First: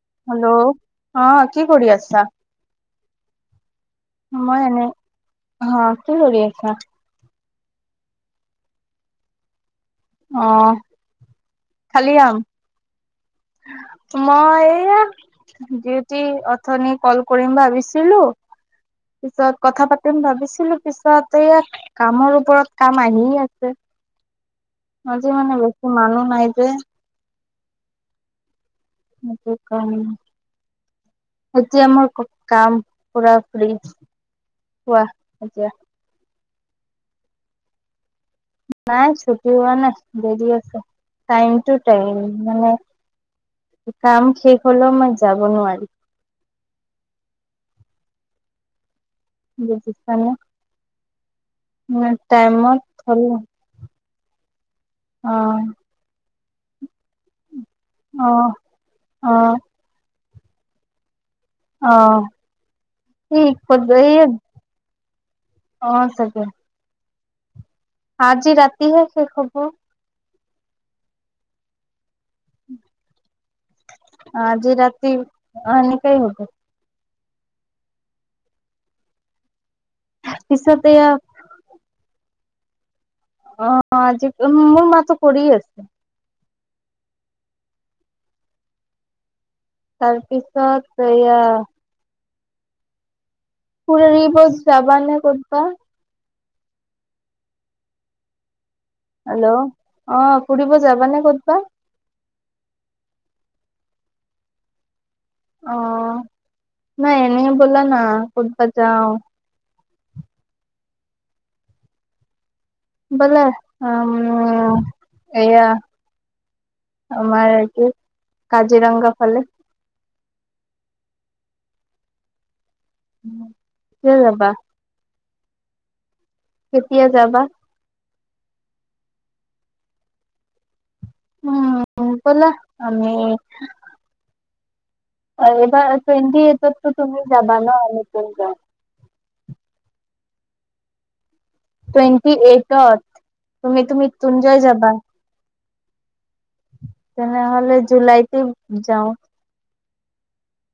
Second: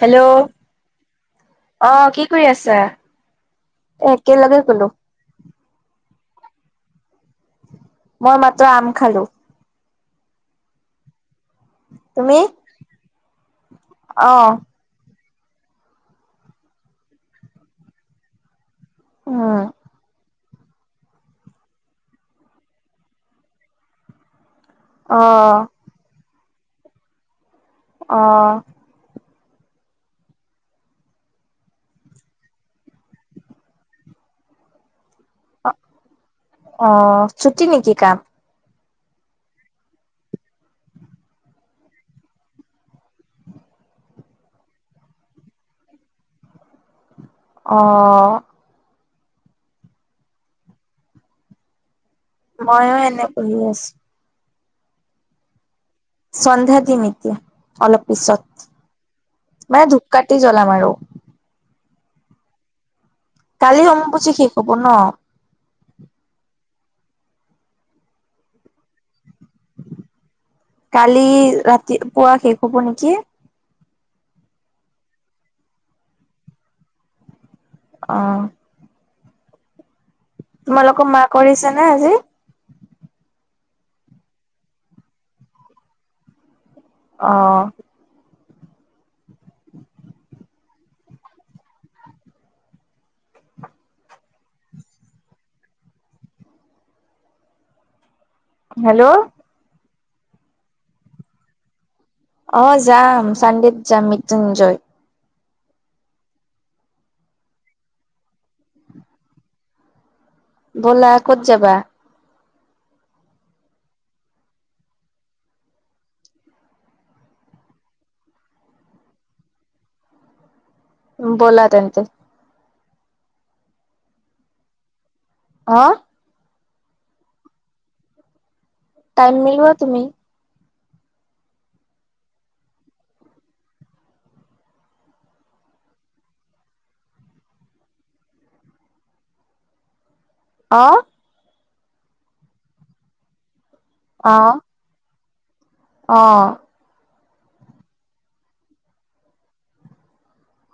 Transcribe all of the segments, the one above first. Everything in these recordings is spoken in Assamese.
হেল্ল' অ কি কৰি অ', আছা কি কৰি আছা? একেলগে মই এনে গ'লো। অ', কি কৰি আছা? মই মাত্ৰ আম খালোঁ। অ', খালি আম? তুমি? অহ মই এইয়া যিহটি অথনি ক'ল কৰিম ভাবিছিলো। পিছত উম কথা পাতিম ভাবিছ ছিলো পিছতে ইয়া কামৰ ওপৰত কাম আহিয়ে আছে। অ আজি মানে বেছি মানুহ নাই যে। অ'। সেটো কাৰণ এতিয়া মোৰ কাম পুৰা ফ্ৰী, কোৱা। এতিয়া। অ', চুটি নেকি কাম। নাই চুটি হোৱা নাই দেৰি আছে টাইম টো টাইম মানে কাম শেষ হ'লেও মই যাব নোৱাৰি। অ'। দেখিছানে? উম। টাইমত মইয়ো এনে [unintelligible] বহি আছো অ'। সন্ধ্যাতে নেকি অলপ পিছত অ', অ', মানে ধুপাকা তে জ্বলাম আৰু। অ', এইত কালি অম্বুবাচী এই শেষ হব ন অ', চাগে। আজি ৰাতিহে শেষ হ'ব। কালি ৰাতি পুৱা শেষ হ'ব নেকি? আজি ৰাতি এনেকাই হ'ব। অ'। পিছত এয়া তোমালোকৰ মা কৰিছে নে আজি? অ', আজি মোৰ মাতো কৰি আছ অহ। তাৰপিছত এয়া ফুৰৰিব যাবা নে ক'তবা? হেল্ল'। অ', ফুৰিব যাবানে ক'তবা? অ', যাম, চানডেত যাম মৃত্যুঞ্জয়। অ', নাই এনে ব'ল না কুতবা যাওঁ। ব'লা, ক'ত যাবা? ব'লা আম, এয়া আমাৰ কি কাজিৰঙগা ফালে। নো ব'লা তেন্তে। কিয় যাবা? অ'। কেতিয়া যাবা? টাইম মিলোৱা তুমি। উম, ব'লা আমি আহিবা টুৱেন্টি এইটতো তুমি যাবা ন' মৃত্যুঞ্জয়। অ'। টুৱেণ্টি এইটত তুমিটো অ মৃত্যুঞ্জয় যাবা। অ'। তেনেহ'লে জুলাইতে যাওঁ।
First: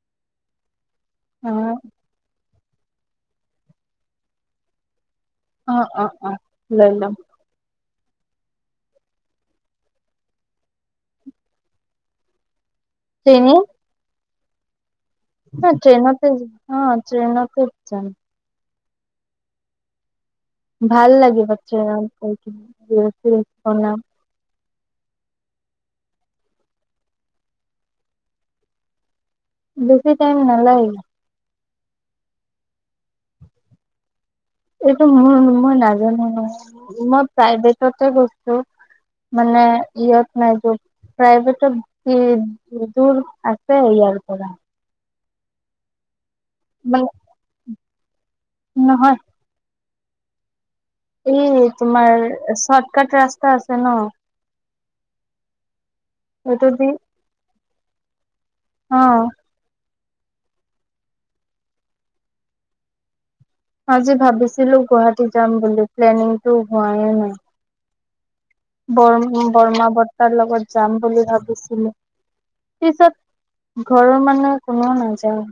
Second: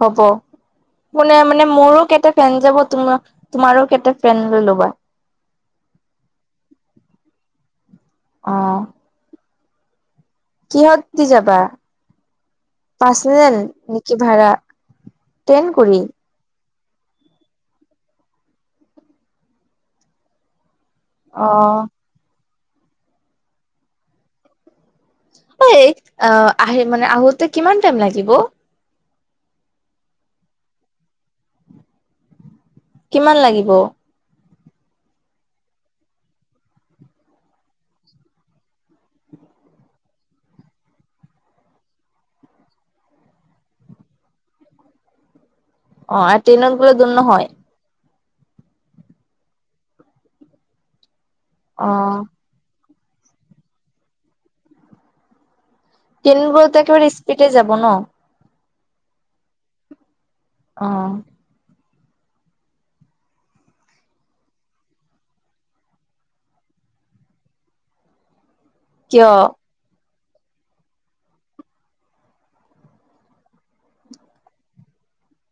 হ'ব কোনে অ মানে মোৰো কেটাত ফেন যাব তোমাৰ তোমাৰো কেইটা পেন লৈ ল'বা। অ', অ', অ', লম। অ', কিহত দি যাবা পাৰ্চনেল নেকি ভাড়া? ট্ৰেইন এ কৰি ট্ৰেইনতে অ, ট্ৰেইনতে যাম। ভাল অ লাগিব ট্ৰেইনত গৈ কিনে ৰীলচ চিলচ বনাম। অ, এ অ, আহি মানে আহোতে কিমান টাইম লাগিব? বছি টাইম নালাগে। কিমান লাগিব? এইটো মোৰ মই নাজানো নহয় মই প্ৰাইভেটততে গৈছো মানে ইয়ত নাই [unintelligible] প্ৰাইভেটত কি দূৰ আছে ইয়া ইয়াৰ পৰা। অ, আৰ ট্ৰেইনত গ'লে মানে দূৰ নহয়? নহয়। এই অ তোমাৰ চৰ্টকাট ৰাস্তা আছে ন'। এইটো ট্ৰেইনবোৰত দি একেবাৰে স্পিডে যাব ন'। অ', অ', আজি ভাবিছিলোঁ গুৱাহাটী যাম বুলি প্লেনিংটো হোৱাই নাই কিয় বৰম বৰ্মা-বৰ্তাৰ লগত যাম বুলি ভাবিছিলোঁ পিছত ঘৰৰ মানুহে কোনো নাযায়।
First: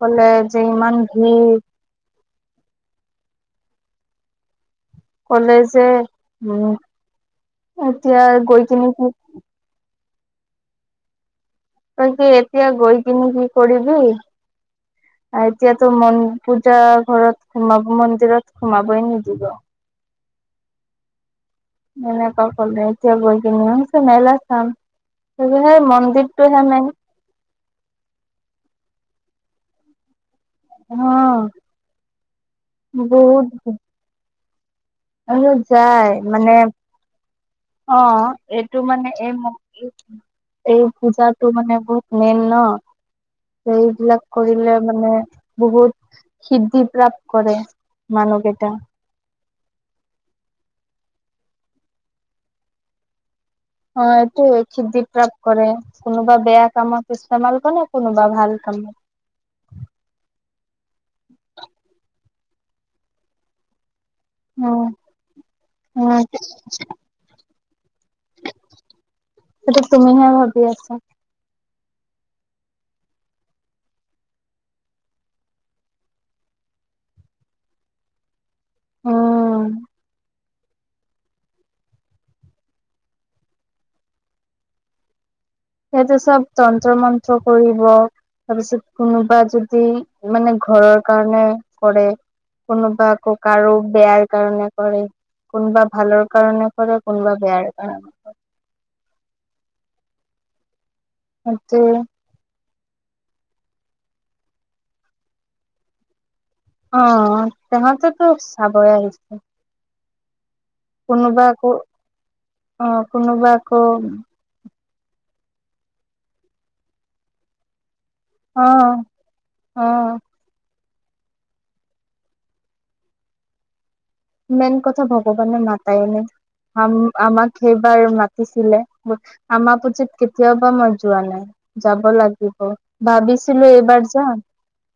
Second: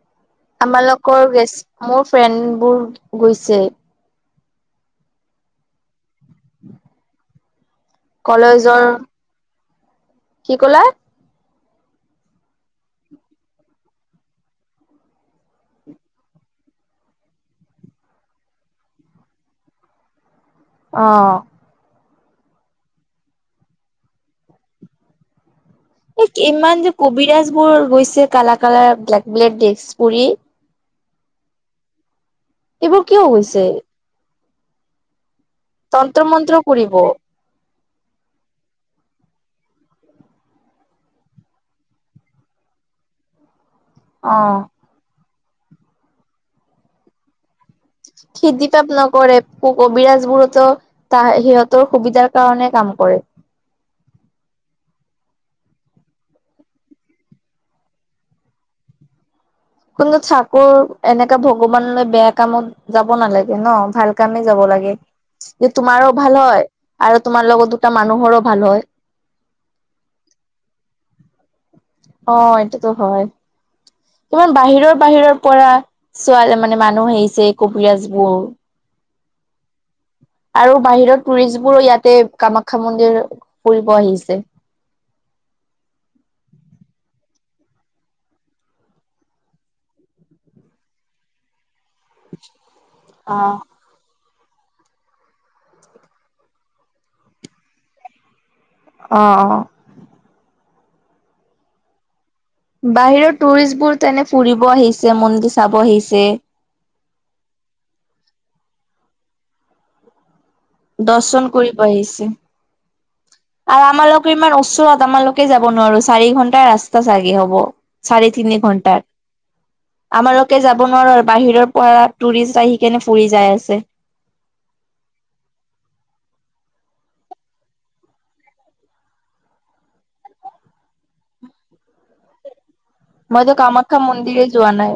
ক'লে যে ইমান ভিৰ ট্ৰেনবোৰ গৈছে। ক'লে যে, উম, এতিয়া গৈ কলেজৰ কিনেটো কি ক'লা? তই কি এতিয়া গৈ কিনি কি কৰিবি? আৰু এতিয়াতো [unintelligible] পূজা ঘৰত সোমাব মন্দিৰত, সোমাবই নিদিব। অ', এনেকে ক'লে এতিয়া গৈ কিনে, মই কৈছো মেলা চাম। সেই এই মন্দিৰটোহে কিমান যে মেইন কবিৰাজ বোৰ গৈছে কালা, কালা, ব্লেক, ব্লেক ড্ৰেছ পৰি। অ', এইবোৰ কিয় গৈছে? অ', যায় তন্ত্ৰ মানে মন্ত্ৰ কৰিব। অ', এইটো মানে এই [unintelligible] এই পূজাটো মানে বহুত মেইন ন'। এইবিলাক অ'। কৰিলে মানে, বহুত সিদ্ধি প্ৰাপ্ত কৰে। মানুহ সিদ্ধি কেইটা পাপ নকৰে। ক-কবিৰাজ বোৰতো, তা-সিহঁতৰ সুবিধাৰ কাৰণে কাম কৰে। অ', এইটোৱে খিদ্ধি প্ৰাপ্ত কৰে, কোনোবা বেয়া কামত ইস্তেমাল কৰে কোনবা ভাল কামত। [inaudible] কিন্তু ঠাকুৰ এনেকা ভগৱানলৈ বেয়া কামত, যাব নালাগে ন' ভাল কাৰণে যাব উম লাগে, যে তোমাৰো উম ভাল হয়, আৰু তোমাৰ লগতো দু টা মানুহৰো ভাল হয়। সেইটো তুমিহে ভাবি আছা অ', এইটোটো হয়। ইমান বাহিৰৰ বাহিৰৰ পৰা ছোৱা মানে মানুহ আহিছে কবিৰাজবোৰ। উম, আৰু বাহিৰৰ টুৰিষ্টবোৰো ইয়াতে কামাখ্যা মন্দিৰ, ফুৰিব আহিছে। [inaudible] সিহঁতে চব তন্ত্ৰ মন্ত্ৰ কৰিব, তাৰপিছত কোনোবা যদি মানে ঘৰৰ কাৰণে কৰে কোনোবা ক অ'। কাৰো বেয়াৰ কাৰণে কৰে। কোনোবা ভালৰ কাৰণে কৰে। কোনোবা বেয়াৰ কাৰণে কৰে। অ অ। ইয়াতে বাহিৰৰ টুৰিষ্টবোৰ তেনে ফুৰিব আহিছে, মন্দিৰ চাব আহিছে। অ সিহঁতেতো চাবই আহিছে। দৰ্শন কোনোবা কৰি আকৌ আহিছে অ কোনোবা আও আকৌ আমালোকৰ ইমান ওচৰত তমালোকে যাব নোৱাৰো চাৰি ঘন্টা ৰাস্তা চাগে হ'ব। চাৰে থিনি অ ঘণ্টাত অ আমাৰলকে যাব যাব নোৱাৰো বাহিৰৰ পৰা টুৰিষ্ট আহি কেনে ফুৰি যাই আছে। মেইন কথা ভগৱানে মাতাই নাই। আমাক সেইবাৰ মাতিছিলে আমাৰ পুথিত কেতিয়াওাবা মই যোৱা নাই। যাব লাগিব। মইতো ভাবিছিলো কামাখ্যা এইবাৰ যাম মন্দিৰে যোৱা নাই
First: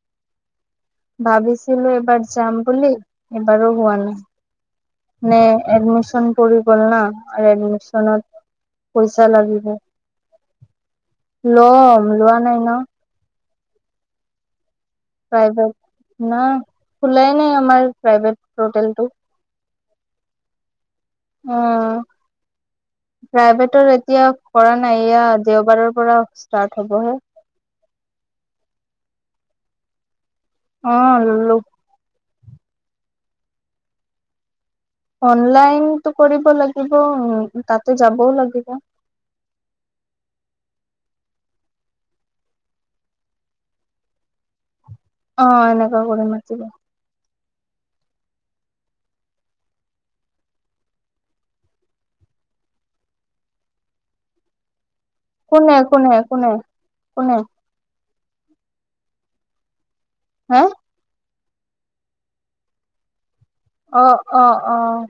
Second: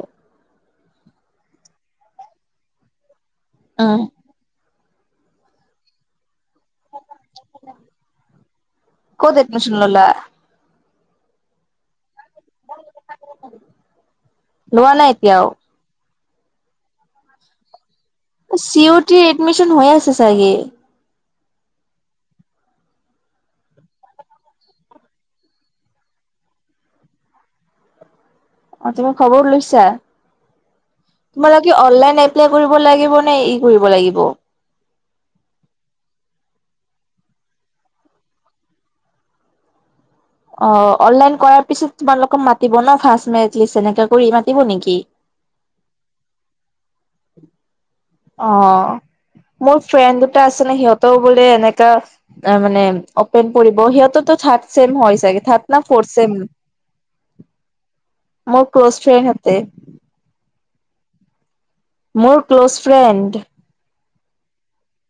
ভাবিছিলো এইবাৰ যাম বুলি এবাৰো উম, হোৱা নাই। নে এডমিছন পৰি গ'ল ন আৰু এডমিশনত পইচা ক'ত লাগিব এডমিশ্যন ললা? লম লোৱা নাই ন। লোৱা নাই এতিয়াও? ন খুলাই নাই আমাৰ। প্ৰাইভেট এ চি পৰ্টেলটো টিৰ এডমিশন হৈ আছে চাগে। উম, প্ৰাইভেটত এতিয়া কৰা নাই এয়া দেওবাৰৰ পৰা ষ্টাৰ্ট হ'বহে। [inaudible] অ তুমি খবৰ লৈছা? তোমাল অ অনল কৰিব লাগিব নে ই কৰিব লাগিব। অনলাইনতটো কৰিব লাগিব উম, তাতে যাবও লাগিব। [inaudible] অ, অনলাইন কৰাৰ পিছত তোমালোকক মাতিব ন ফাৰ মিষ্ট এনেকা কৰি মাতিব নেকি অ, এনেকা কৰি মাতিব। অ', মোৰ ফ্ৰেণ্ড এটা আছে নহয় সিহঁতৰ বোলে এনেকা অ, মানে অপেন পঢ়িব সিহঁতে তেওঁ থাৰ্ড চেম হৈ চাগে থাৰ্ড কোনে না ফৰ্থ কোনে চেম? কোনে কোনে মোৰ ক্ল'জ ফ্ৰেণ্ড হেতে। হাহ? মোৰ ক্ল'জ ফ্ৰেণ্ড। অ', অ', অ',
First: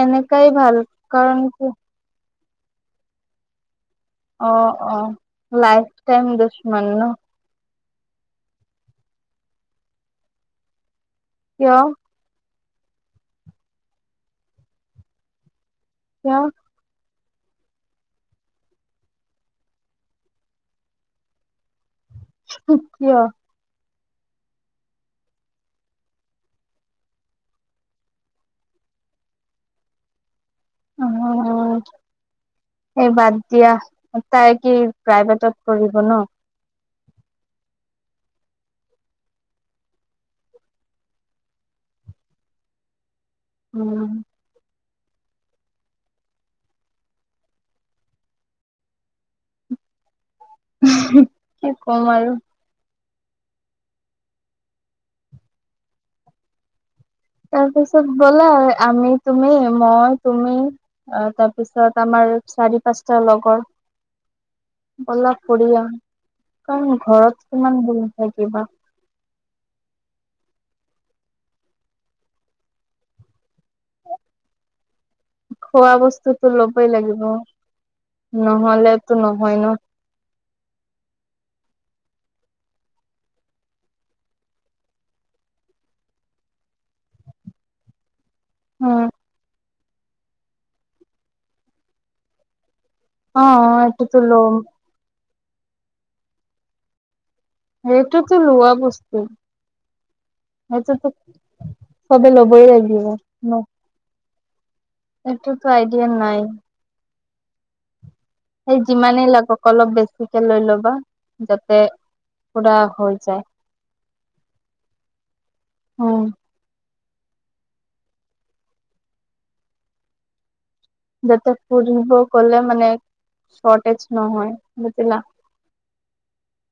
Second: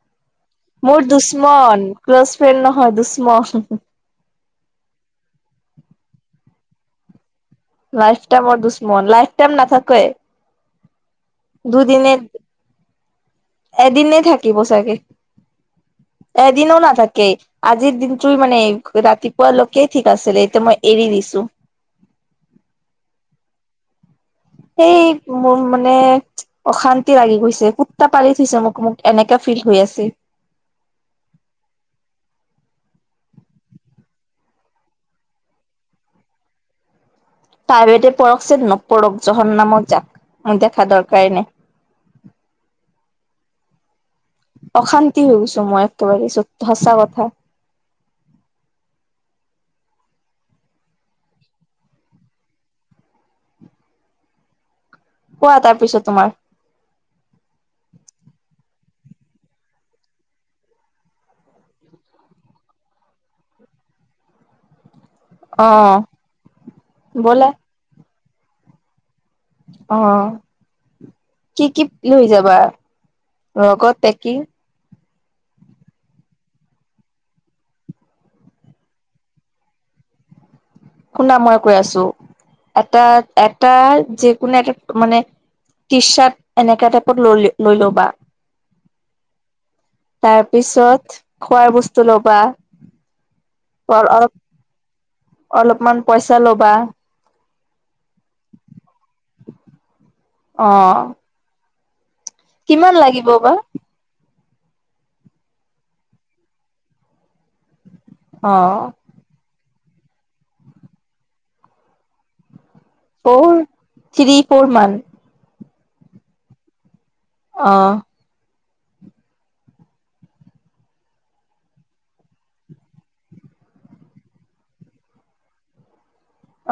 এনে মোৰ দুশ্মন ক্ল'জ ফ্ৰেণ্ড নহয় দুশ্মন। অ', অ', লাইফ টাইম দু-দুশ্মন ন? লাইফ টাইমৰ দুশ্মন লাইফ টাইম নাথাকোৱে কিয় দুদিন এদিননে থাকি বচাকে কিয় এদিনও নাথাক কে আজিৰ দিনটো মানে ৰাতিপুৱা লৈকে ঠিক আছিলে এতিয়া মই এৰি দিছো। হহ, কিয়? সেই মোৰ মানে অশান্তি লাগি গৈছে কুতটা পালি থৈছে মোক মোক এনেকে কা ফিল হৈ আছে। অ', এহ, বাদ দিয়া তাই কি প্ৰাইভেটত কৰিবিব ন। তাই বেদে পৰকচ নপৰক জহৰ নামত যাক দেখা দৰকাৰ নাই। [inaudible] উম। অশান্তি হৈ গৈছো মই একেবাৰেত সঁচা কথা। কি কম আৰু কোৱা তাৰ পিছত তোমাৰ তাৰপিছত ব'লা আমি তুমি মই তুমি তাৰপিছত আমাৰ চাৰি পাঁচটা লগৰ বলা অ ফুৰি আহোঁ কাৰণ ঘৰত ব'লা কিমান বহি থাকিবা। আহ কি কি লৈ যাবা লগত টেকি? খোৱা বস্তুটো ল'বই লাগিব। নহ'লেটো নহয় ন'। শুনা মই কৈ আছোঁ, এটা এটা যি কোনো এটা মানে টি চাৰ্ট এনেকা টাইপত লৈ লৈ ল'বা। অ'। তাৰপিছত খোৱাৰ বস্তু ল'বা। অ', অ', এইটো অলপ তোলো। অলপমান পইচা ল'বা। এইটোতো লোৱা বস্তু, অ এইটোতো সবু ল'বই কিমান লাগিব ন'। বা এইটোতো আইডিয়া নাই। অ সেই যিমানেই লাগক অলপ বেছিকে লৈ ল'বা যাতে পুৰা হৈ যায়, ফ'ৰ থ্ৰী ফ'ৰ মান উম। অ'। যাতে ফূৰিব গ'লে মানে শৰ্টেজ নহয় বুজিলা। [inaudible]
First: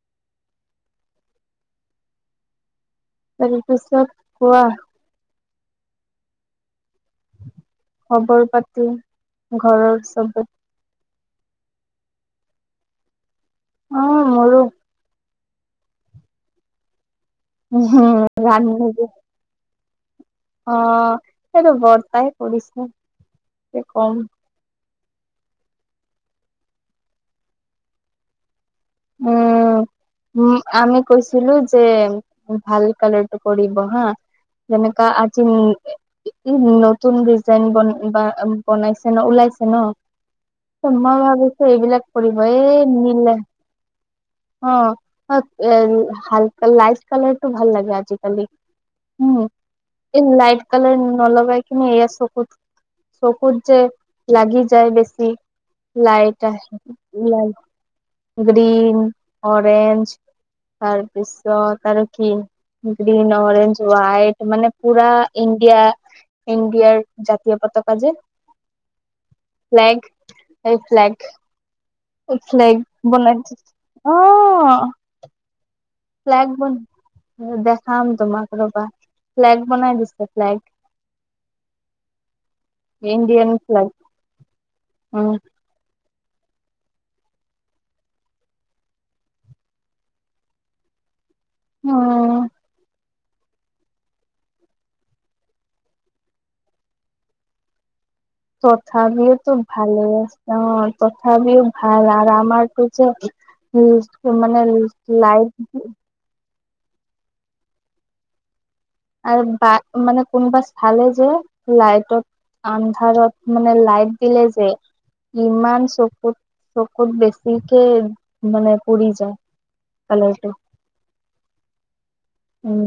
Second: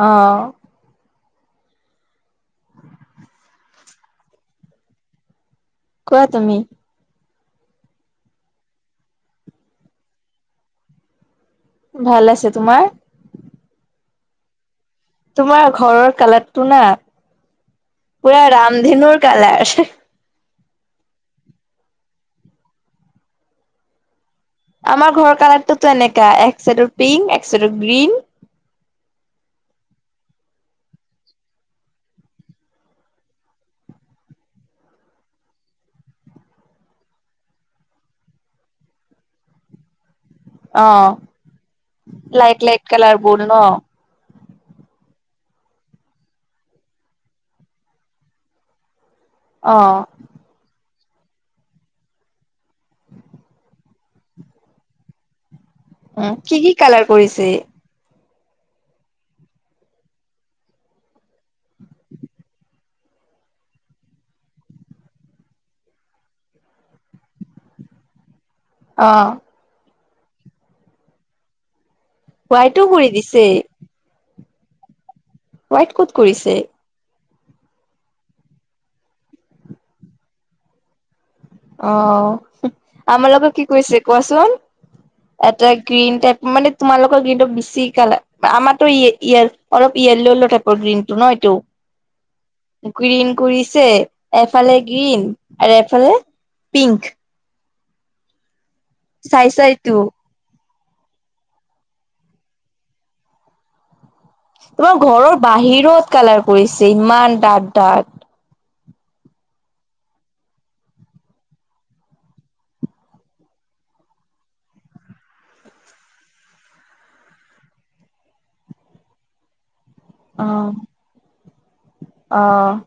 অহ। তাৰপিছত কোৱা। কোৱা তুমি। খবৰ পাতি ঘৰৰ চবে ভাল আছে, তোমাৰ? অ', [unintelligible] তোমাৰ ঘৰৰ কালাৰটো না পুৰা ৰান্ধি মেলি ৰামধেনুৰ কালাৰ। অ, এইটো বৰ্তাই কৰিছে কি কম। আমাৰ ঘৰৰ কালাৰ তটো এনেকা এক চাইডৰ পিংক এক চাইডৰ গ্ৰীণ। উম, উম, আমি কৈছিলো যে ভাল কালাৰটো কৰিবিব হা যেনেকা আজি নতুন ডিজাইনন বনাইছে ন ওলাই ন অ মই ভাবিছো এইবিলাক কৰিব লাইট লাইট এই কালাৰ নিলা বোৰ ন [inaudible] অ, তাত হাল লাইট কালাৰটো ভাল লাগে আজিকালি। উম, অ এই লাইট কলাৰ ন নলগাই কিনে এইয়াৰ চকুত-চকুত যে লাগি যায় বেছি। লাইট কি কি আহ কালাৰ ল কৰিছে গ্ৰীন অৰেঞ্জ তাৰপিছত তাৰ কি? গ্ৰীন অৰেঞ্জ ৱাইট মানে পুৰা ইণ্ডিয়া ইণ্ডিয়াৰ জাতীয় পতাক যে অ', ফ এই ফ্লেগ হোৱাইটো কৰি বনাই দিছে অ, অ'। হোৱাইট ক'ত কৰিছে? দেখাম তোমাক ৰ'বা ফ্লেগ বনাই দিছে, ফ্লেগ। অ', আমাৰ লগত ইণ্ডিয়ান কি ফ্লেগ কৰিছে কোৱাচোন, উম এটা গ্ৰীণ টাইপ মানে তোমালোকৰ গ্ৰীণটো বেছি কালাৰ আমাৰটো ইয়-ইয় অলপ ইয়াল' টাইপৰ গ্ৰীণটো ন'। টো উম গ্ৰীণ কৰিছে এফালে গ্ৰীণ আৰু এফালে পিংক। চাই তথাপিওটো চাইটো ভালে আছে, অ'। তথাপিও ভাল আৰু আমাৰটো যে, উম। তোমাৰ ঘৰৰ বাহিৰত কালাৰ পৰিছে ইমান ডাঠ, ডাঠ। আৰু বা মানে কোনোবা চালে যে লাইটত আন্ধাৰত মানে লাইট দিলে যে। ইমান চকুত চকুত বেছিকে মানে পৰি যায়। অ ভালেটো। অ'।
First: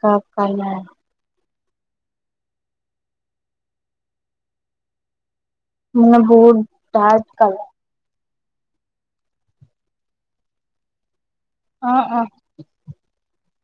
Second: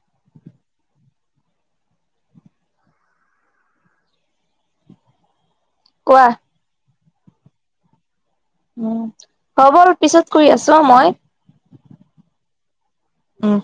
কাপ কা নাই। মোৰ কোৱা বহুত ডাৰ্ক কালাৰ। উম, হ'ব পিছত কৰি আছোঁ অ', মই। অ', অ'। উম।